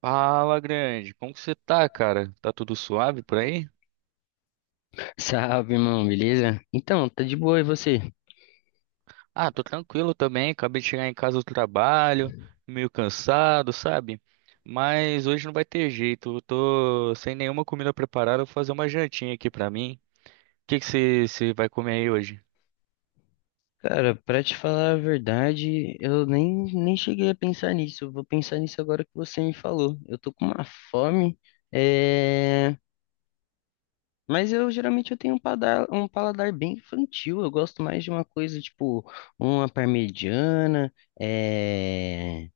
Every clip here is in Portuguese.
Fala, grande. Como que você tá, cara? Tá tudo suave por aí? Salve, irmão, beleza? Então, tá de boa, e você? Ah, tô tranquilo também. Acabei de chegar em casa do trabalho, meio cansado, sabe? Mas hoje não vai ter jeito. Eu tô sem nenhuma comida preparada. Vou fazer uma jantinha aqui pra mim. O que que você vai comer aí hoje? Cara, pra te falar a verdade, eu nem cheguei a pensar nisso. Eu Vou pensar nisso agora que você me falou. Eu tô com uma fome, é... mas eu geralmente eu tenho um paladar bem infantil. Eu gosto mais de uma coisa tipo uma parmegiana, é...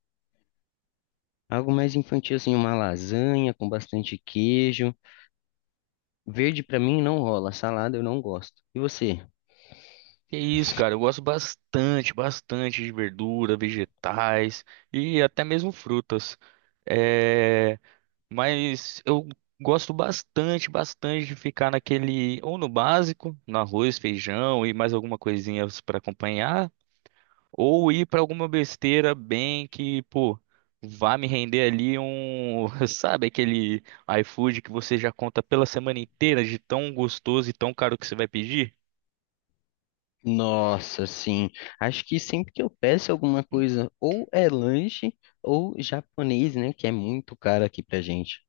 algo mais infantil, assim, uma lasanha com bastante queijo. Verde pra mim não rola, salada eu não gosto. E você? Que isso, cara. Eu gosto bastante, bastante de verdura, vegetais e até mesmo frutas. É, mas eu gosto bastante, bastante de ficar naquele, ou no básico, no arroz, feijão e mais alguma coisinha para acompanhar, ou ir para alguma besteira bem que, pô, vá me render ali um, sabe, aquele iFood que você já conta pela semana inteira de tão gostoso e tão caro que você vai pedir? Nossa, sim. Acho que sempre que eu peço alguma coisa, ou é lanche ou japonês, né? Que é muito caro aqui pra gente.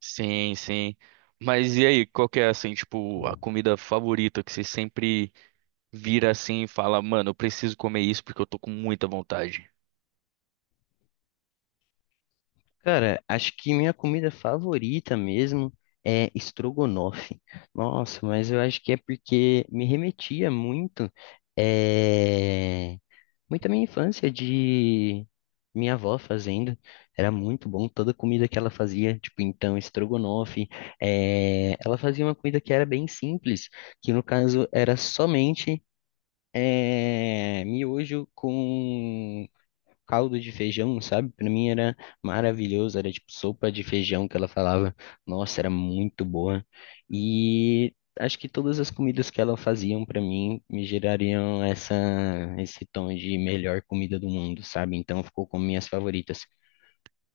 Sim, sim. Mas e aí, qual que é assim, tipo, a comida favorita que você sempre vira assim e fala, mano, eu preciso comer isso porque eu tô com muita vontade? Cara, acho que minha comida favorita mesmo é estrogonofe. Nossa, mas eu acho que é porque me remetia muito, eh, muito à minha infância de minha avó fazendo. Era muito bom toda a comida que ela fazia, tipo, então, estrogonofe. Ela fazia uma comida que era bem simples, que no caso era somente miojo com caldo de feijão, sabe? Pra mim era maravilhoso, era tipo sopa de feijão que ela falava. Nossa, era muito boa. E acho que todas as comidas que ela faziam pra mim me gerariam essa esse tom de melhor comida do mundo, sabe? Então ficou como minhas favoritas.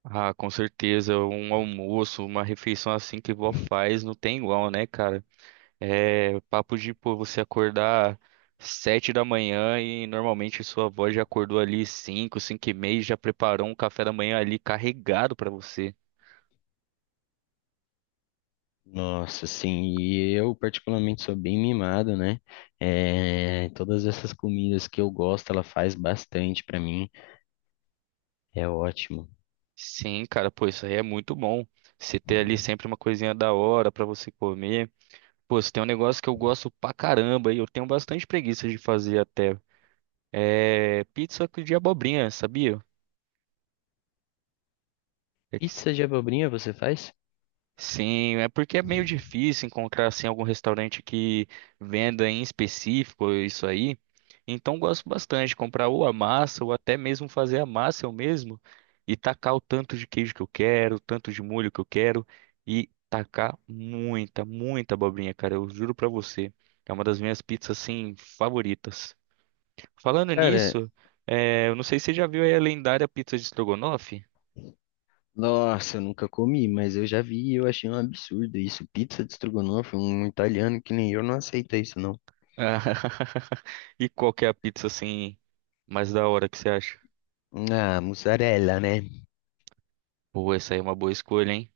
Ah, com certeza, um almoço, uma refeição assim que vó faz não tem igual, né, cara? É papo de, pô, você acordar 7 da manhã e normalmente sua avó já acordou ali 5, 5:30, e já preparou um café da manhã ali carregado pra você. Nossa, sim, e eu particularmente sou bem mimado, né? É, todas essas comidas que eu gosto, ela faz bastante pra mim. É ótimo. Sim, cara, pô, isso aí é muito bom. Você ter ali sempre uma coisinha da hora pra você comer. Pô, se tem um negócio que eu gosto pra caramba e eu tenho bastante preguiça de fazer até, é pizza de abobrinha, sabia? É que se- Pizza de abobrinha você faz? Sim, é porque é meio difícil encontrar assim algum restaurante que venda em específico isso aí. Então gosto bastante de comprar ou a massa ou até mesmo fazer a massa eu mesmo e tacar o tanto de queijo que eu quero, o tanto de molho que eu quero e tacar muita, muita abobrinha, cara, eu juro pra você. É uma das minhas pizzas assim favoritas. Falando Cara, nisso, eu não sei se você já viu aí a lendária pizza de estrogonofe. nossa, eu nunca comi, mas eu já vi e eu achei um absurdo isso. Pizza de estrogonofe, um italiano que nem eu não aceita isso, não. E qual que é a pizza assim mais da hora que você acha? Ah, mussarela, né? Pô, essa aí é uma boa escolha, hein?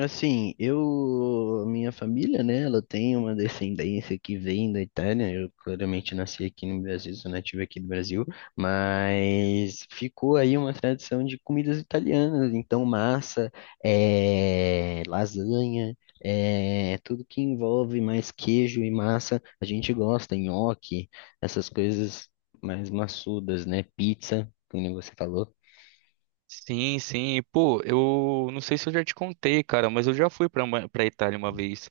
Assim, eu, minha família, né, ela tem uma descendência que vem da Itália. Eu claramente nasci aqui no Brasil, sou nativo aqui do Brasil, mas ficou aí uma tradição de comidas italianas. Então, massa, é, lasanha, é, tudo que envolve mais queijo e massa, a gente gosta, nhoque, essas coisas mais maçudas, né? Pizza, como você falou. Sim, sim. Pô, eu não sei se eu já te contei, cara, mas eu já fui pra, Ma- pra Itália uma vez.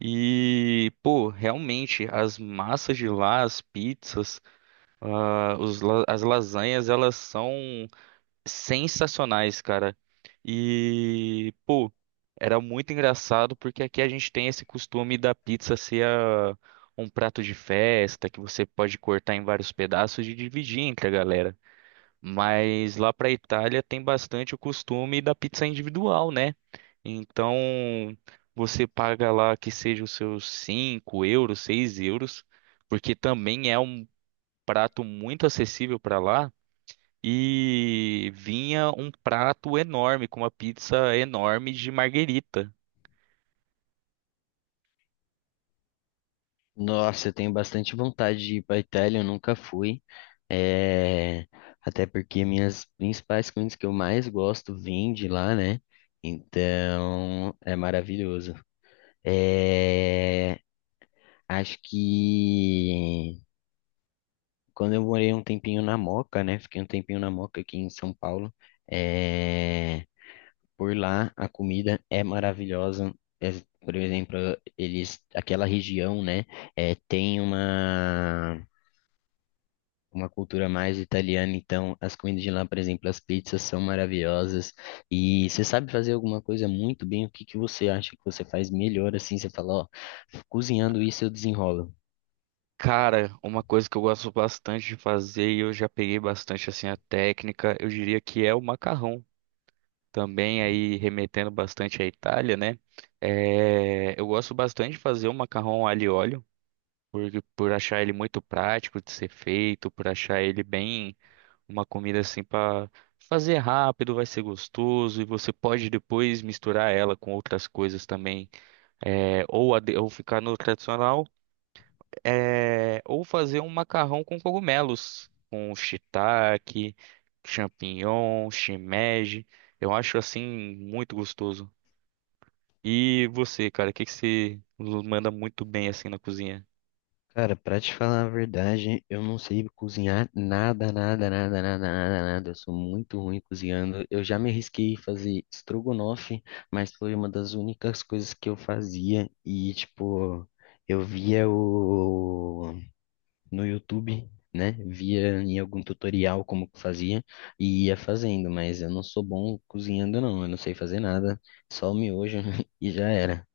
E, pô, realmente, as massas de lá, as pizzas, ah, os la- as lasanhas, elas são sensacionais, cara. E, pô, era muito engraçado porque aqui a gente tem esse costume da pizza ser a- um prato de festa que você pode cortar em vários pedaços e dividir entre a galera. Mas lá pra Itália tem bastante o costume da pizza individual, né? Então você paga lá que seja os seus 5 euros, 6 euros, porque também é um prato muito acessível pra lá e vinha um prato enorme, com uma pizza enorme de marguerita. Nossa, eu tenho bastante vontade de ir para Itália, eu nunca fui. É, até porque minhas principais comidas que eu mais gosto vêm de lá, né? Então é maravilhoso. É, acho que quando eu morei um tempinho na Moca, né? Fiquei um tempinho na Moca aqui em São Paulo. é, Por lá a comida é maravilhosa. É, por exemplo, eles, aquela região, né? Tem uma cultura mais italiana, então as comidas de lá, por exemplo, as pizzas são maravilhosas. E você sabe fazer alguma coisa muito bem, o que que você acha que você faz melhor assim? Você fala, ó, cozinhando isso eu desenrolo. Cara, uma coisa que eu gosto bastante de fazer e eu já peguei bastante assim a técnica, eu diria que é o macarrão. Também aí remetendo bastante à Itália, né? É, eu gosto bastante de fazer o macarrão alho e óleo, por, por achar ele muito prático de ser feito, por achar ele bem uma comida assim para fazer rápido, vai ser gostoso e você pode depois misturar ela com outras coisas também, é, ou, ade- ou ficar no tradicional, é, ou fazer um macarrão com cogumelos, com shiitake, champignon, shimeji. Eu acho assim muito gostoso. E você, cara, o que que você manda muito bem assim na cozinha? Cara, pra te falar a verdade, eu não sei cozinhar nada, nada, nada, nada, nada, nada. Eu sou muito ruim cozinhando. Eu já me arrisquei a fazer estrogonofe, mas foi uma das únicas coisas que eu fazia e, tipo, eu via o no YouTube, né? Via em algum tutorial como que fazia e ia fazendo, mas eu não sou bom cozinhando, não. Eu não sei fazer nada, só o miojo e já era.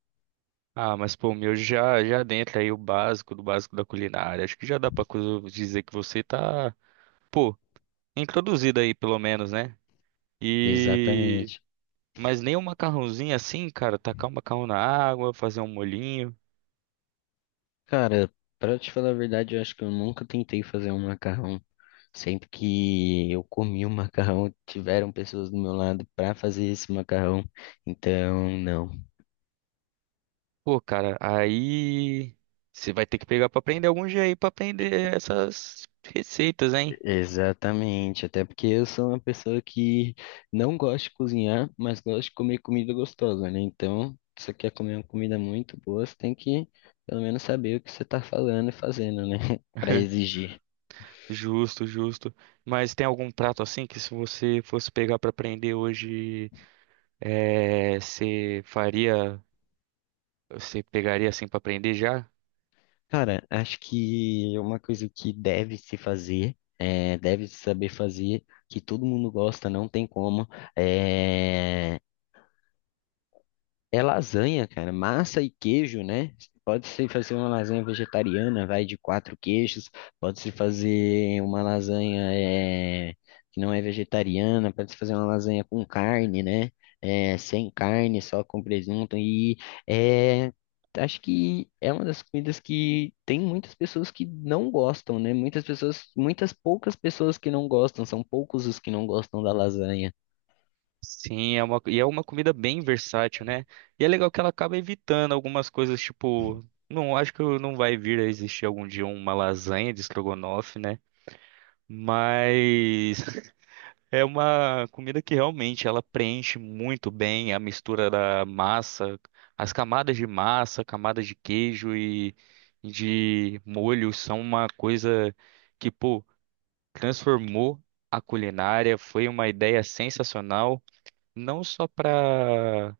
Ah, mas pô, o meu já dentro aí o básico do básico da culinária. Acho que já dá pra coisa- dizer que você tá, pô, introduzida aí, pelo menos, né? E. Exatamente. Mas nem um macarrãozinho assim, cara, tacar um macarrão na água, fazer um molhinho. Cara, pra te falar a verdade, eu acho que eu nunca tentei fazer um macarrão. Sempre que eu comi um macarrão, tiveram pessoas do meu lado pra fazer esse macarrão. Então, não. Pô, cara, aí, você vai ter que pegar pra aprender algum jeito aí pra aprender essas receitas, hein? Exatamente, até porque eu sou uma pessoa que não gosta de cozinhar, mas gosta de comer comida gostosa, né? Então, se você quer comer uma comida muito boa, você tem que pelo menos saber o que você tá falando e fazendo, né? Para exigir. Justo, justo. Mas tem algum prato assim que se você fosse pegar pra aprender hoje, é, você faria, você pegaria assim pra aprender já? Cara, acho que uma coisa que deve se fazer, é, deve se saber fazer, que todo mundo gosta, não tem como, é lasanha, cara. Massa e queijo, né? Pode-se fazer uma lasanha vegetariana, vai de quatro queijos. Pode-se fazer uma lasanha é, que não é vegetariana. Pode-se fazer uma lasanha com carne, né? É, sem carne, só com presunto. E é, acho que é uma das comidas que tem muitas pessoas que não gostam, né? Muitas pessoas, muitas poucas pessoas que não gostam. São poucos os que não gostam da lasanha. Sim, é uma, e é uma comida bem versátil, né? E é legal que ela acaba evitando algumas coisas, tipo, não acho que não vai vir a existir algum dia uma lasanha de estrogonofe, né? Mas é uma comida que realmente ela preenche muito bem a mistura da massa, as camadas de massa, camadas de queijo e de molho são uma coisa que, pô, transformou a culinária, foi uma ideia sensacional não só para,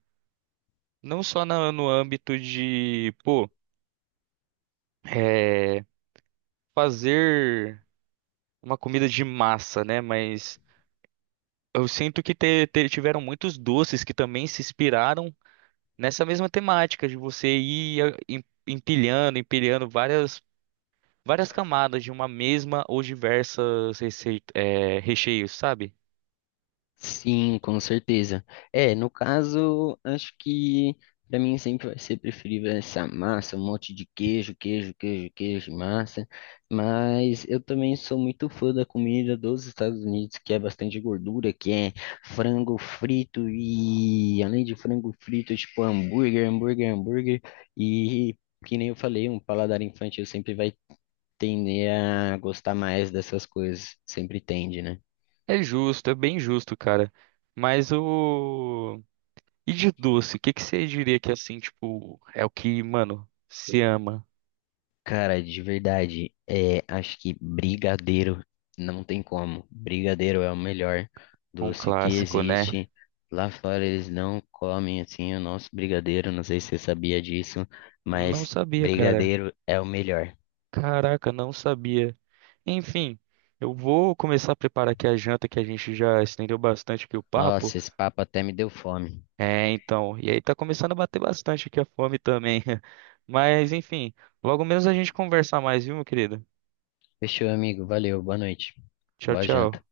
não só na- no âmbito de, pô, é, fazer uma comida de massa, né? Mas eu sinto que te- te- tiveram muitos doces que também se inspiraram nessa mesma temática de você ir a- em- empilhando, empilhando várias, várias camadas de uma mesma ou diversas receita, é, recheios, sabe? Sim, com certeza. É, no caso, acho que para mim sempre vai ser preferível essa massa, um monte de queijo, queijo, queijo, queijo, massa. Mas eu também sou muito fã da comida dos Estados Unidos, que é bastante gordura, que é frango frito e além de frango frito, tipo hambúrguer, hambúrguer, hambúrguer. E que nem eu falei, um paladar infantil sempre vai tender a gostar mais dessas coisas, sempre tende, né? É justo, é bem justo, cara. Mas o E de doce, o que que você diria que assim, tipo, é o que, mano, se ama? Cara, de verdade, é, acho que brigadeiro não tem como. Brigadeiro é o melhor Um doce que clássico, né? existe. Lá fora eles não comem assim o nosso brigadeiro, não sei se você sabia disso, Não mas sabia, cara. brigadeiro é o melhor. Caraca, não sabia. Enfim, eu vou começar a preparar aqui a janta que a gente já estendeu bastante aqui o papo. Nossa, esse papo até me deu fome. É, então, e aí tá começando a bater bastante aqui a fome também. Mas enfim, logo menos a gente conversar mais, viu, meu querido? Fechou, amigo. Valeu, boa noite. Tchau, Boa tchau. janta.